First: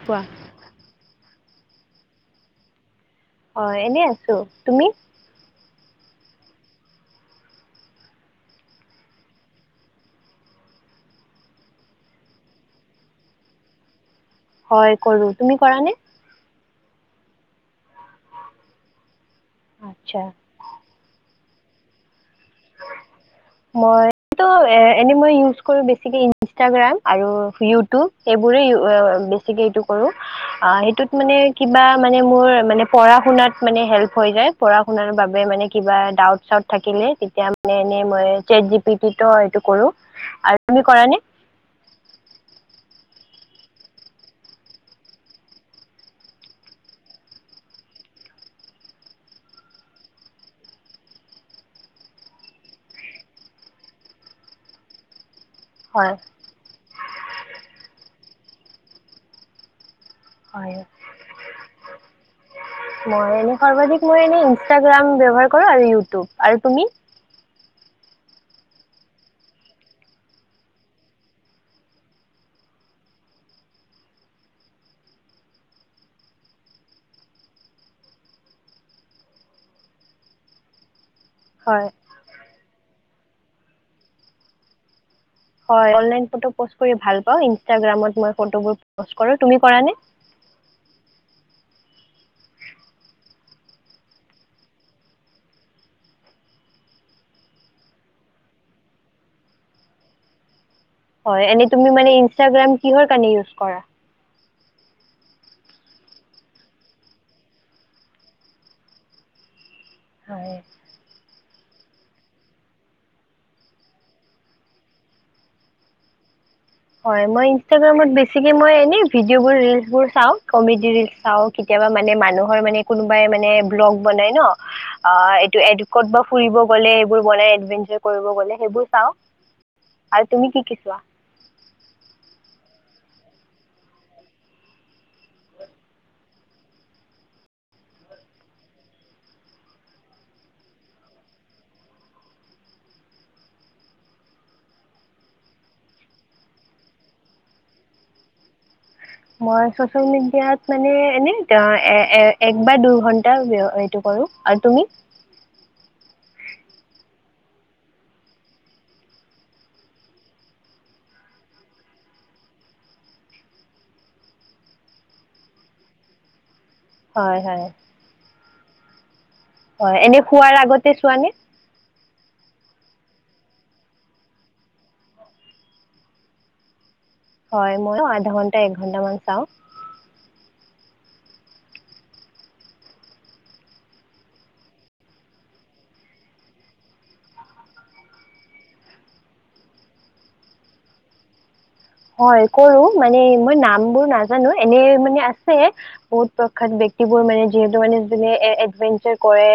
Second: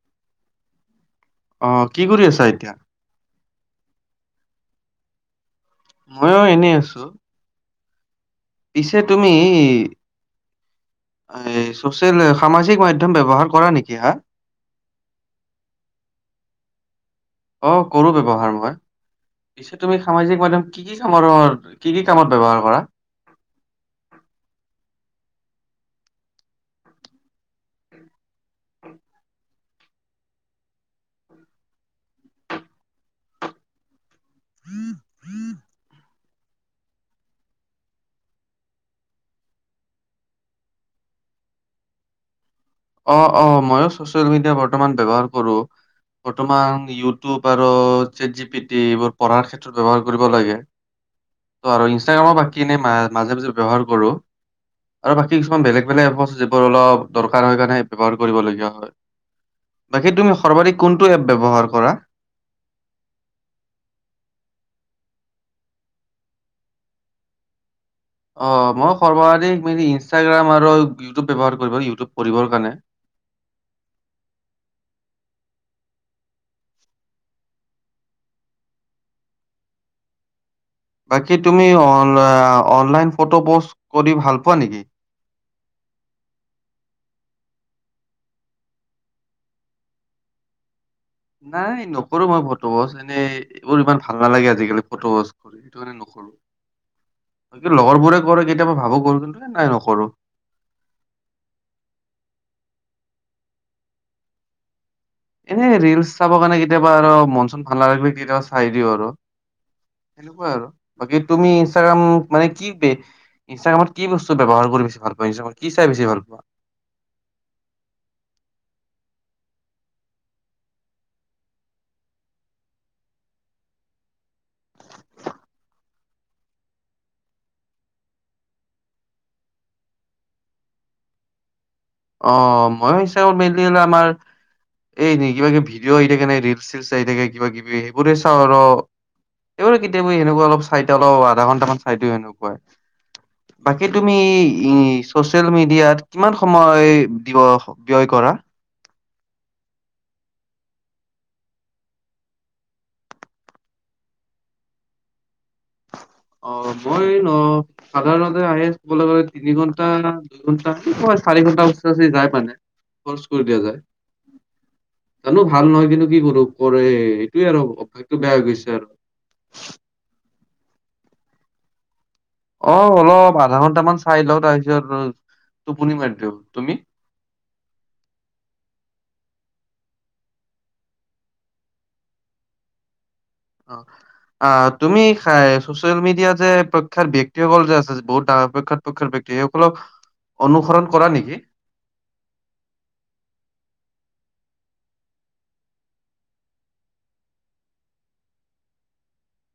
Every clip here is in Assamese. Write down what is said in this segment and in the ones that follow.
কোৱা। অ' কি কৰি আছা এতিয়া? অ' এনেই আছো তুমি? মইয়ো এনে আছো। পিছে তুমি চচিয়েল সামাজিক মাধ্যম ব্যৱহাৰ কৰা নেকি হা? হয় কৰো, তুমি কৰা নে? অ' কৰো ব্যৱহাৰ মই। পিছে তুমি আচ্ছা সামাজিক মাধ্যম কি কি [unintelligible] কি কি কামত ব্যৱহাৰ কৰা? মইটো এনে মই ইউজ কৰো বেছিকে ইনষ্টাগ্ৰাম আৰু ইউটিউব। সেইবোৰে বেছিকে এইটো কৰো। আহ, সেইটোত মানে কিবা মানে মোৰ মানে পঢ়া শুনাত মানে হ হৈ যায়। পঢ়া শুনাৰ বাবে মানে কিবা ডাউট চাউট থাকিলে তে তিয়া মানে এনে মই ছেট জি পি টি টো এইটো কৰো আৰু তুমি কৰা নে? অ', অ' মইয়ো ছচিয়েল মিডিয়া বৰ্তমান ব্যৱহাৰ কৰো। বৰ্তমান ইউটিউব আৰু চেট জি পি টি এইবোৰ পঢ়াৰ ক্ষেত্ৰত ব্যৱহাৰ কৰিব লাগে। ত' আৰু ইনষ্টাগ্ৰামো বাকী এনেই মাজে মাজে ব্যৱহাৰ কৰোঁ। আৰু বাকী কিছুমান বেলেগ বেলেগ হয় এপো যিবোৰ অলপ দৰ কাৰ হৈ কাৰণে ব্যৱহাৰ কৰিব লগীয়া হয়। বাকী তুমি হয় সৰ্বাধিক কোনটো এপ ব্যৱহাৰ কৰা? মই এনে সৰ্বাধিক মই এনে ইনষ্টাগ্ৰাম ব্যৱহাৰ কৰো আৰু ইউটিউব আৰু তুমি? অ' মই সৰ্বাধিক মানে ইনষ্টাগ্ৰাম আৰু ইউটিউব ব্যৱহাৰ কৰিব ইউটিউব পঢ়িবৰ কাৰণে। বাকী তুমি হয় অন আ অনলাইন ফটো পোষ্ট কৰি ভাল পোৱা নেকি? হয় অনলাইন ফটো পোষ্ট কৰি ভাল পাওঁ। ইনষ্টাগ্ৰামত মই ফটোবোৰ পোষ্ট কৰো তুমি কৰা নে? নাই নকৰো মই ফটো পোষ্ট। এনেই এইবোৰ ইমান ভাল নালাগে আজিকালি ফটো পোষ্ট কৰি। সেইটো কাৰণে নকৰো বাকী লগৰবোৰে কৰে কেতিয়াবা ভাবো কৰো কিন্তু নাই নকৰো। হয় এনে তুমি মানে ইনষ্টাগ্ৰাম কিহৰ কাৰণে ইউজ কৰা? এনে ৰিলচ চাব কাৰণে কেতিয়াবা আৰু মন চন ভাল নালাগিলে কেতিয়াবা চাই দিওঁ আৰু। সেনেকুৱা হয় আৰু বাকী তুমি ইনষ্টাগ্ৰাম মানে কি [unintelligible] ইনষ্টাগ্ৰামত কি বস্তু ব্যৱহাৰ কৰি বেছি ভাল পোৱা ইনষ্টাগ্ৰামত কি চাই বেছি ভাল পোৱা? হয় মই ইনষ্টাগ্ৰামত বেছিকে মই এনেই ভিডিঅ' বোৰ ৰিলচ বোৰ চাও কমেডি ৰিলচ চাও কেতিয়াবা মানে মানুহৰ মানে কোনোবাই মানে ব্লগ বনাই ন অ এইটো এড কৰবাত ফুৰিব গলে এইবোৰ বনাই এভেঞ্চাৰ কৰিব গলে সেইবোৰ চাও আৰু তুমি কি কি চোৱা অ মই চাওঁ মেনলি আমাৰ এই নি কিবা কিবি ভিডিঅ' আহি থাকে নাই ৰিলচ চিলচ আহি থাকে কিবা কিবি সেইবোৰে চাওঁ আৰ অ কেতিয়াবা এনেকুৱা অলপ চাইটা লও আধা ঘণ্টামান চাই দিও সেনকা আৰ বাকী তুমি ই চচিয়েল মিডিয়াত কিমান সম ময় দিব ব্যয় কৰা মই চচিয়েল মিডিয়াত মানে এনে এ এ এক বা দুইঘন্টা এইটো কৰো আৰু তুমি অ মই ন সাধাৰণতে আহি কবলৈ গলে তিনি ঘন্টা দুইঘন্টা চাৰি ঘন্টা ওচৰা ওচৰি যায় মানে খৰচ কৰি দিয়া যায় জানো ভাল নহয় কিন্তু কি কৰো কৰেই এ হয় এইটোৱেই আৰু হয় অভ্যাসটো বেয়া হৈ গৈছে আৰ হয় এনে শোৱাৰ আগতে চোৱানে অ অলপ আধা ঘন্টামান চাই লও তাৰপিছত টোপনি মাৰি দিওঁ তুমি হয় মইও আধা ঘন্টা এক ঘন্টামান চাও অ অ তুমি এ ছচিয়েল মিডিয়াত যে প্ৰখ্যাত ব্যক্তিসকল যে আছে বহুত ডাঙৰ প্ৰখ্যাত প্ৰখ্যাত ব্যক্তি সেইসকলক অনুসৰণ কৰা নিকি হয় কৰো মানে মই নাম বোৰ নাজানো এনে মানে আছে বহুত প্ৰখ্যাত ব্যক্তিবোৰ মানে যিহেতু মানে যোনে এডভেঞ্চাৰ কৰে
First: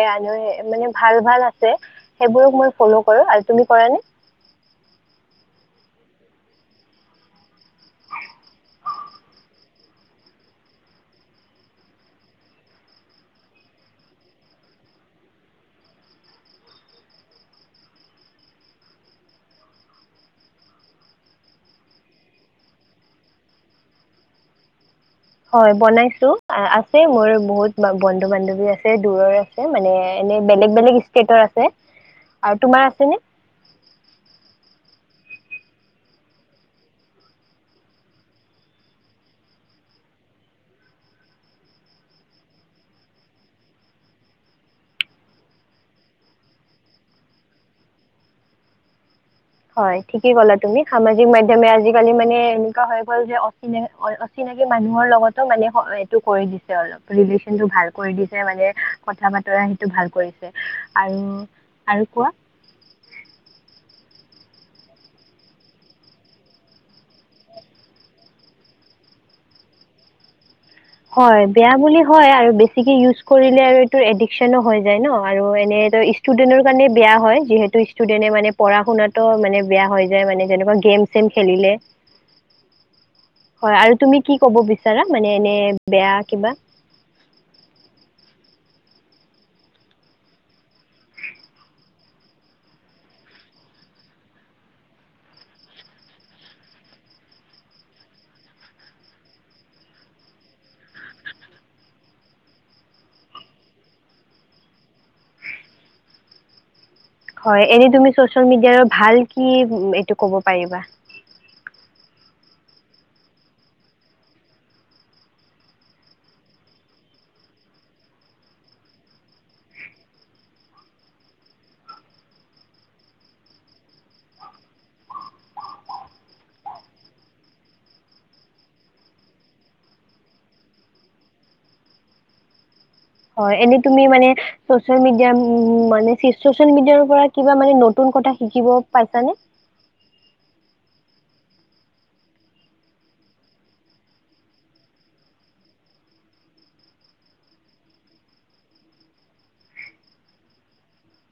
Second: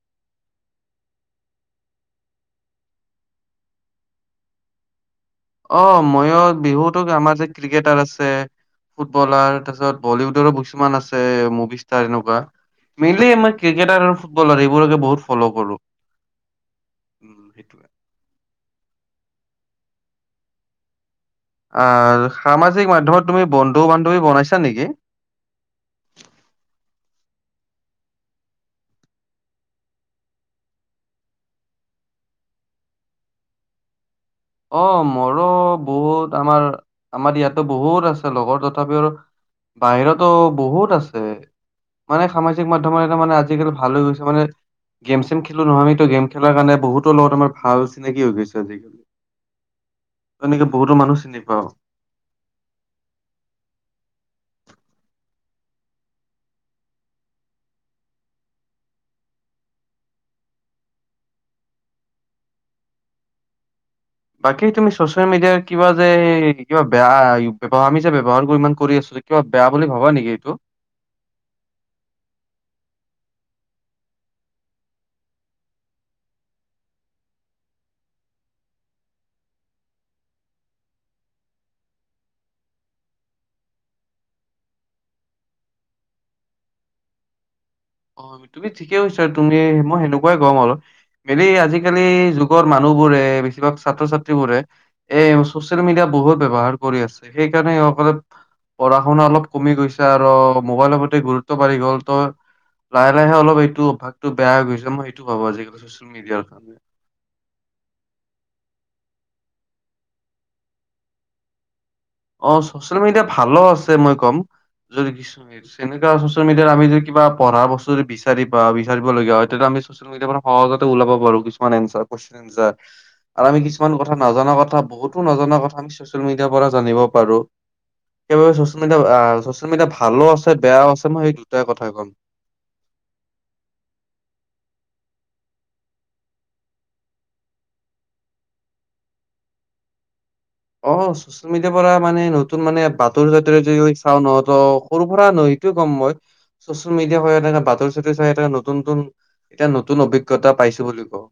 মানে ভাল ভাল আছে সেইবোৰক মই ফল' কৰো আৰু তুমি কৰা নে? অ ময়ো বিহুতো আমাৰ যে ক্ৰিকেটাৰ আছে ফুটবলাৰ তাৰপিছত বলিউডৰো কিছুমান আছে মুভি ষ্টাৰ এনেকুৱা মেইনলি মই ক্ৰিকেটাৰ আৰু ফুটবলাৰ এইবোৰকে বহুত ফল' কৰো উম সেইটোয়ে আৰ সামাজিক মাধ্যমত তুমি বন্ধু বান্ধৱী বনাইছা নিকি হয় বনাইছো আছে মোৰ বহুত বন্ধু বান্ধৱী আছে দূৰৰে মানে এনে বেলেগ বেলেগ ষ্টেটৰ আছে আৰু তোমাৰ আছে নে? অ মোৰো বহুত আমাৰ আমাৰ ইয়াতো বহুত আছে লগৰ তথাপিও আৰু বাহিৰতো বহুত আছে মানে সামাজিক মাধ্যমত এটা মানে আজিকালি ভাল হৈ গৈছে মানে গেম চেম খেলো নহয় আমি গেম খেলাৰ কাৰণে বহুতৰ লগত আমাৰ ভাল চিনাকি হৈ গৈছে আজিকালি হয় ঠিকেই ক'লা এনেকে তুমি বহুতো মানুহ সামাজিক চিনি পাওঁ। মাধ্যমে আজি কালি মানে এনেকুৱা হৈ গ'ল যে অচিনাকি অচিনাকি মানুহৰ লগতো মানে এইটো কৰি দিছে অলপ ৰিলেচন টো ভাল কৰি দিছে মানে কথা বাতৰা সেইটো ভাল কৰিছে আৰু আৰু কোৱা বাকী তুমি চচিয়েল মিডিয়াৰ কিবা যে এই কিবা বেয়া ইউপ আমি যে ব্যৱহাৰ ইমান কৰি আছো কিবা বেয়া বুলি ভাবো নিকি এইটো হয় বেয়া বুলি হয় আৰু বেছিকে ইউজ কৰিলে আৰু এইটো এডিকচনো হৈ যায় ন আৰু এনে ইচ ষ্টুডেন্টৰ কাৰণে বেয়া হয় যিহেতু ষ্টুডেণ্টে মানে পঢ়া শুনাতো মানে বেয়া হৈ যায় মানে যেনকা গেম চেম খেলিলে [inaudible] হয় আৰু তুমি কি কব বিচাৰা, মানে এনে বেয়া কিবা। অ', তুমি ঠিকেই কৈছা, তুমি মই সেনেকুৱাই কম আৰু মেলি আজিকালি যুগৰ মানুহ বোৰে, বেছিভাগ ছাত্ৰ ছাত্ৰীবোৰে। এ, চচিয়েল মিডিয়া বহুত ব্যৱহাৰ কৰি আছে, সেইকাৰণে সেই সকলৰ পঢ়া শুনা অলপ কমি গৈছে আৰু মোবাইলৰ প্ৰতি গুৰুত্ব বাঢ়ি গ'ল, ত' লাহে, লাহে, অলপ এইটো, অভ্যাসটো বেয়া হৈ গৈছে, মই সেইটো ভাবো আজিকালি ছচিয়েল মিডিয়াৰ কাৰণে। হয়, এনেই তুমি চচিয়েল মিডিয়াৰ ভাল কি, এইটো ক'ব পাৰিবা। অ', ছচিয়েল মিডিয়া ভাল আছে মই কম, যদি কিছু [unintelligible] এনেকে চচিয়েল মিডিয়াত, আমি যদি কিবা পঢ়া বস্তু যদি বিচাৰি বা বিচাৰিব লগীয়া হয় তেতিয়া আমি চচিয়েল [unintelligible] কেতিয়া সহজতে ওলাব পাৰো কিছুমান এনচাৰ কুৱেচন এনচাৰ। আৰু আমি কিছুমান কথা নাজনা কথা, বহুতো নজনা কথা, আমি চচিয়েল মিডিয়াৰ পৰা জানিব পাৰো। সেইবাবে চচিয়েল মিডিয়া আ, ছচিয়েল মিডিয়া ভালো আছে বেয়াও আছে মই সেই দুটাই কথা ক'ম। হয়, এনেই তুমি মানে। চচিয়েল মিডিয়া উম, মানে চি চচিয়েল মিডিয়াৰ পৰা কিবা মানে নতুন কথা শিকিব পাইছানে? অ', চচি চচিয়েল মিডিয়াৰ পৰা মানে নতুন মানে বাতৰি চাতৰি যদি চাওঁ নহয় ত সৰু পৰা নহয় সেইটোৱে কম মই। চচিয়েল মিডিয়া পৰা এনেকে বাতৰি চাতৰি চাই এটা নতুন নতুন এতিয়া নতুন অভিজ্ঞতা পাইছো বুলি কওঁ।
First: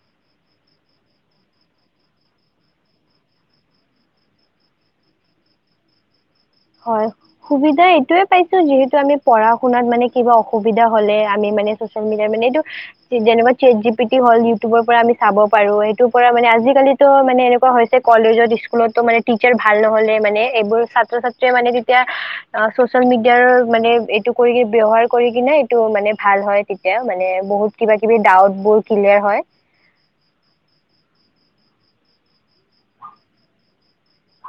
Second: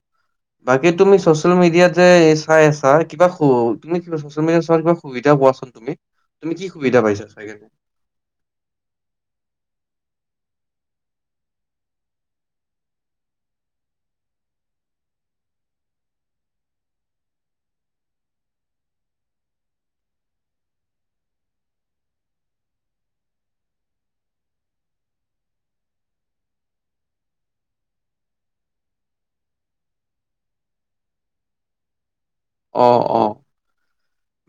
বাকী তুমি চচিয়েল মিডিয়াত যে চাই আছা, কিবা সু তুমি কিবা চচিয়েল মিডিয়া চোৱাৰ কিবা সুবিধা কোৱাচোন তুমি। তুমি কি সুবিধা হয়, পাইছা চাই কেনে? সুবিধা এইটোৱে পাইছো যিহেতু আমি পঢ়া শুনাত মানে কিবা অসুবিধা হ'লে আমি মানে চচিয়েল মিডিয়াৰ মানে এইটো যি যেনেকুৱা চেট জি পি টী হ'ল, ইউটিউবৰ পৰা আমি চাব পাৰো, সেইটো পৰা মানে আজিকালি ত', মানে এনেকুৱা হৈছে, কলেজত-স্কুলতো মানে টিচাৰ ভাল নহলে, মানে এইবোৰ ছাত্ৰ-ছাত্ৰ চে মানে তেতিয়া, অ', চচিয়েল মিডিয়াৰ মানে এইটো কৰি ব্যৱহাৰ কৰি কিনে এইটো মানে ভাল হয়। তেতিয়া মানে বহুত কিবা কিবি ডাউট বোৰ ক্লিয়াৰ হয়। অ', অ'।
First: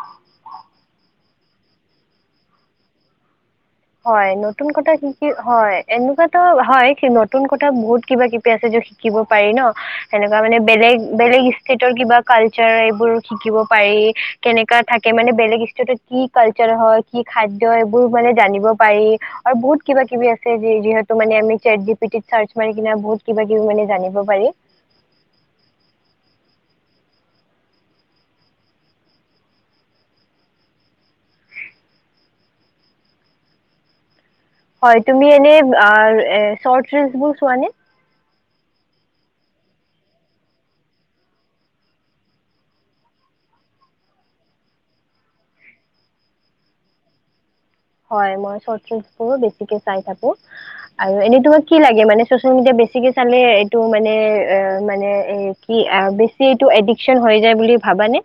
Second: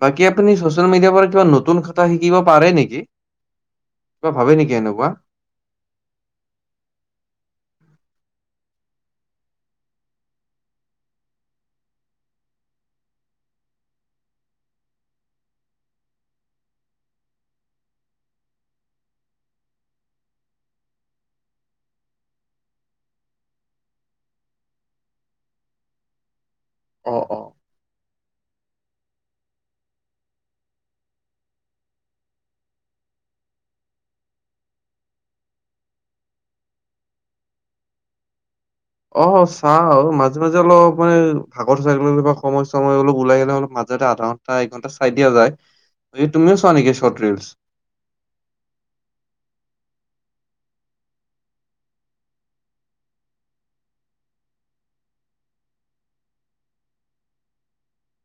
বাকী আপুনি চচিয়েল মিডিয়াৰ পৰা কিবা নতুন কথা শিকিব পাৰে নেকি? হয়, কিবা ভাবে নতুন নেকি কথা এনেকুৱা? শিকি হয়, এনেকুৱাতো হয়, কি, নতুন কথা বহুত কিবা কিবি আছে যত শিকিব পাৰি ন। সেনেকুৱা মানে বেলেগ বেলেগ ষ্টেটৰ কিবা কালচাৰ এইবোৰ শিকিব পাৰি। কেনেকা থাকে মানে বেলেগ ষ্টেটত কি কালচাৰ হয়, কি খাদ্য এইবোৰ মানে জানিব পাৰি আৰু বহুত কিবা কিবি আছে যি-যিহেতু মানে আমি চেট জি পি টিত চাৰ্চ মাৰি কিনে বহুত কিবা কিবি মানে জানিব পাৰি। অ', অ'। হয়, তুমি এনে আ এ, চৰ্ত ৰিলচ বোৰ চোৱা নে? অ', চাও, মাজে, মাজে, অলপ মানে ভাগৰ [unintelligible] সময় চময় অলপ ওলাই গ, লে অলপ মাজেতে আধা ঘ তা একঘণ্টা চাই দিয়া যায়, এই তুমিও চোৱা নেকি চৰ্ত ৰিলচ? হয়, মই চৰ্ট ৰিলচ বহুত বেচিকে চাই থাকো। আৰু এনেই তোমাক কি লাগে, মানে চচিয়েল মিডিয়া বেছিকে চালে এইটো মানে এ, মানে এ কি এ, বেছি এইটো এডিকশচন হৈ যায় বুলি ভাবানে?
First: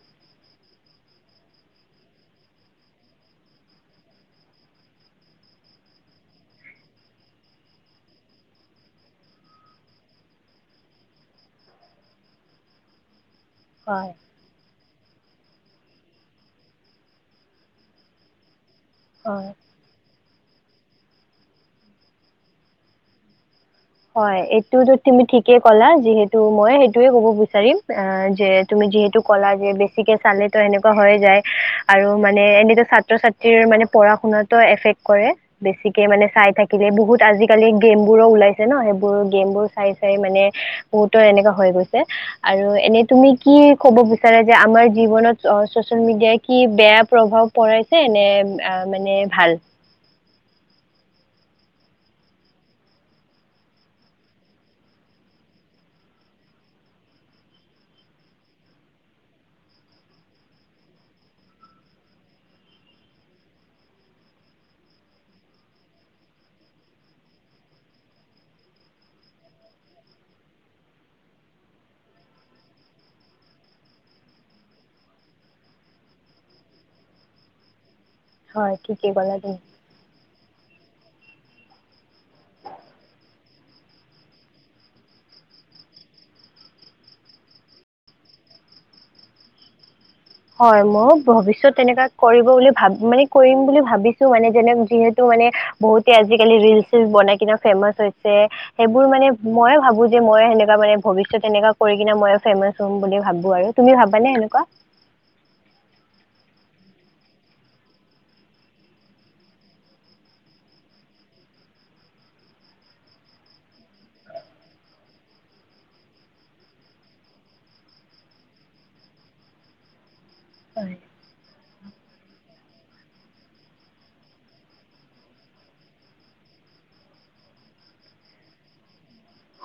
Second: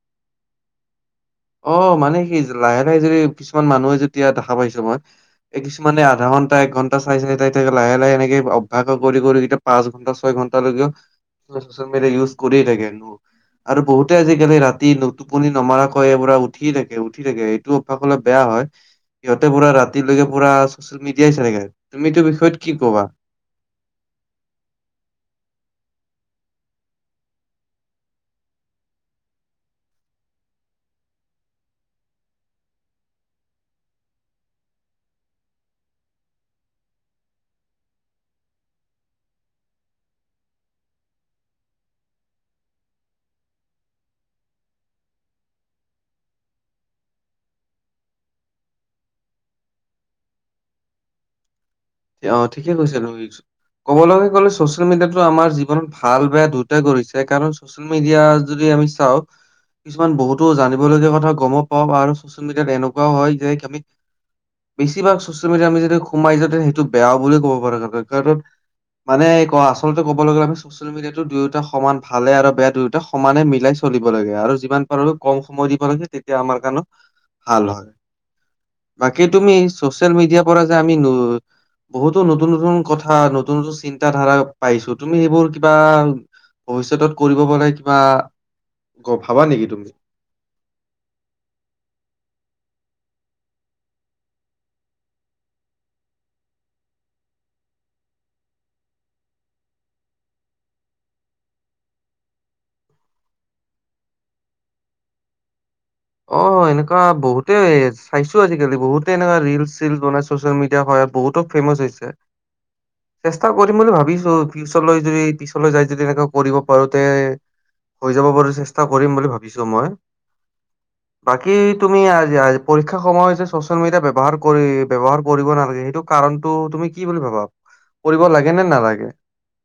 অ' মানে কি লাহে, লাহে, যদি কিছুমান মানুহে যেতিয়া দেখা পাইছোঁ মই এ, কিছুমানে আধা ঘণ্টা, এক ঘণ্টা, চাই চাই, চাই চাই লাহে লাহে এনেকে অভ্যাস কৰি কৰি [unintelligible] পাঁচ ঘন্টা, ছয় ঘন্টা, লৈকে চচিয়েল মিডিয়া ইউজ কৰিয়ে থাকে [unintelligible] আৰু হয় বহুতে আজিকালি ৰাতি টোপনি নমাৰকৈ কৈয়ে পুৰা উঠি থাকে, উঠি থাকে, এইটো অভ্যাস হ'লে বেয়া হয়, সিহঁতে হয় পুৰা ৰাতি ৰাতিলৈকে পুৰা ছ'চিয়েল মিডিয়াই চাই থাকে, তুমি এইটো বিষয়ত কি ক'বা? হয়, এইটোতো তুমি ঠিকেই ক'লা, যিহেতু মই সেইটোয়ে ক'ব বিচাৰিম অ, যে তুমি যিহেতু কলা যে বেছিকে চালেতো, সেনেকুৱা হৈ যায় আৰু মানে এনেতো ছাত্ৰ-ছাত্ৰী মানে পঢ়া শুনাতো, এফেক্ট কৰে। বেছিকে মানে চাই থাকিলে, বহুত আজিকালি গেম বোৰো ওলাইছে। ন, সেইবোৰ গেম বোৰ চাই, চাই মানে বহুতৰ এনেকুৱা হৈ গৈছে। আৰু এনে তুমি কি ক'ব বিচাৰা যে, আমাৰ জীৱনত অ, চচিয়েল মিডিয়াই কি বেয়া প্ৰভাৱ পঢ়াইছে নে, অ, মানে ভাল অ, ঠিকে কৈছা, ন [inaudible] ক'বলৈ গ'লে ছ'চিয়েল মিডিয়াতো আমাৰ জীৱনত ভাল, বেয়া, দুয়োতাই গঢিছে কাৰণ ছচিয়েল মিডিয়া, যদি আমি চাওঁ। কিছুমান বহুতো জানিবলগীয়া কথা গম পাওঁ। আৰু ছ'চিয়েল মিডিয়াত এনেকুৱাও হয় যে আমি বেছিভাগ ছচিয়েল মিডিয়া আমি যদি সোমাই যাওঁ, তে সেইটো বেয়াও বুলিও ক'ব পাৰো। কাৰণ মানে কয়। আচলতে কবলৈ গ'লে আমি ছ'চিয়েল মিডিয়াটো দুয়োটা সমান। ভালে আৰু বেয়া দুয়োটা সমানে মিলাই চলিব লাগে। আৰু যিমান পাৰোঁ কম সময় দিব। লাগে তেতিয়া আমাৰ কাৰনে ভাল হয়। হয় ঠিকেই বাকী ক'লা তুমি ছ'চিয়েল মিডিয়াৰ পৰা যে আমি বহুতো নতুন, নতুন, কথা নতুন, নতুন, চিন্ত ধাৰা পাইছো, তুমি সেইবোৰ কিবা ভৱিষ্যতত কৰিব কাৰন, কিবা ভাবা নেকি তুমি? হয়, মই ভৱিষ্যত তেনেকা কৰিব বুলি ভাবিছো। মানে কৰিম বুলি ভাবিছো মানে, যেনেক যিহেতু মানে বহুতে আজিকালি ৰিল-চিল বনাই কিনে ফেমাচ হৈছে। সেইবোৰ মানে মই ভাবো যে, মই সেনেকা মানে ভৱিষ্যত এনেকুৱা কৰি কিনে মই, ফেমাচ হম বুলি ভাবো আৰু। তুমি ভাবানে, এনেকুৱা? অহ, এনেকুৱা বহুতে চাইছো, আজিকালি বহুতে এনেকুৱা ৰিল -চিল বনাই ছ'চিয়েল মিডিয়া সহায়ত বহুতো ফেমাচ হৈছে। চেষ্টা কৰিম বুলি ভাবিছো। ফিউচাৰলৈ যদি পিছলৈ যাই যদি এনেকৈ কৰিব পাৰো তে। হৈ যাব পাৰো। চেষ্টা কৰিম বুলি ভাবিছো মই। হয়। বাকী তুমি পৰীক্ষা সময়ত যে, ছ'চিয়েল মিডিয়া ব্যৱহাৰ কৰি ব্যৱহাৰ কৰিব নালাগে, সেইটো কাৰণটো তুমি কি বুলি ভাবা? কৰিব লাগে নে, নালাগে।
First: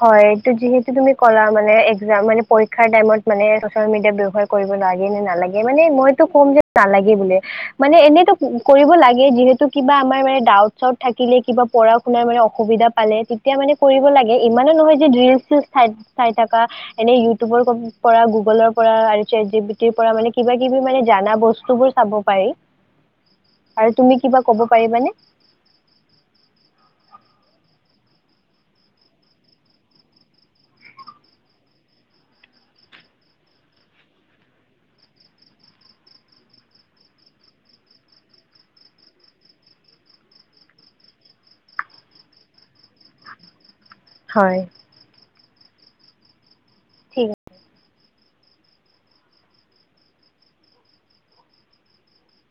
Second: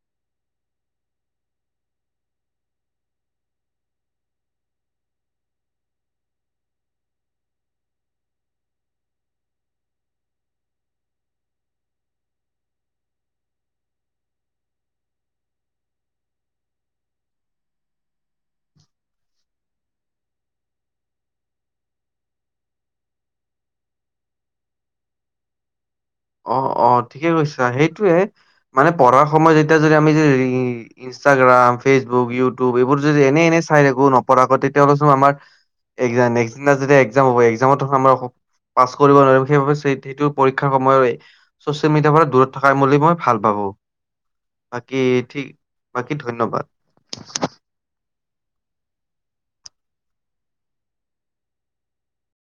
হয়, এটো যিহেতু তুমি ক'লা মানে একজাম মানে পৰীক্ষাৰ টাইমত মানে ছ'চিয়েল মিডিয়া ব্যৱহাৰ কৰিব লাগে নে, নালাগে, মানে মইতো ক'ম যে নালাগে বুলিয়ে। মানে এনেতো কৰিব লাগে। যিহেতু কিবা আমাৰ মানে ডাউট- চাউট থাকিলে কিবা পঢ়া- শুনাৰ মানে অসুবিধা পালে, তেতিয়া মানে কৰিব লাগে। ইমানো নহয় যে ৰিলচ-চিলছ চাই থকা। এনে ইউটিউবৰ পৰা, গুগলৰ পৰা, আৰু চেদজিপিটিৰ পৰা মানে, কিবা কিবি মানে জানা বস্তুবোৰ চাব পাৰি। আৰু তুমি কিবা ক'ব পাৰিবানে। অ, অ, ঠিকে কৈছা। সেইটোয়ে মানে পঢ়াৰ সময়ত যেতিয়া যদি আমি যেদি ইনষ্টাগ্ৰাম, ফেচবুক, ইউটিউব, এইবোৰ যদি এনে, এনে, চাই থাকো নপঢ়াকৈ তেতিয়াহ'লে চোন আমাৰ নেক্স দিনা, যদি একজাম হ'ব একজামতো আমাৰ পাছ কৰিব নোৱাৰিম। সেইবাবে সেইটো পৰীক্ষাৰ সময়ে হয়। চচিয়েল মিডিয়াৰ পৰা দূৰত থকাই বুলি মই ভাল পাবো। হয়। বাকী ঠিক। বাকী ধন্যবাদ। ঠিক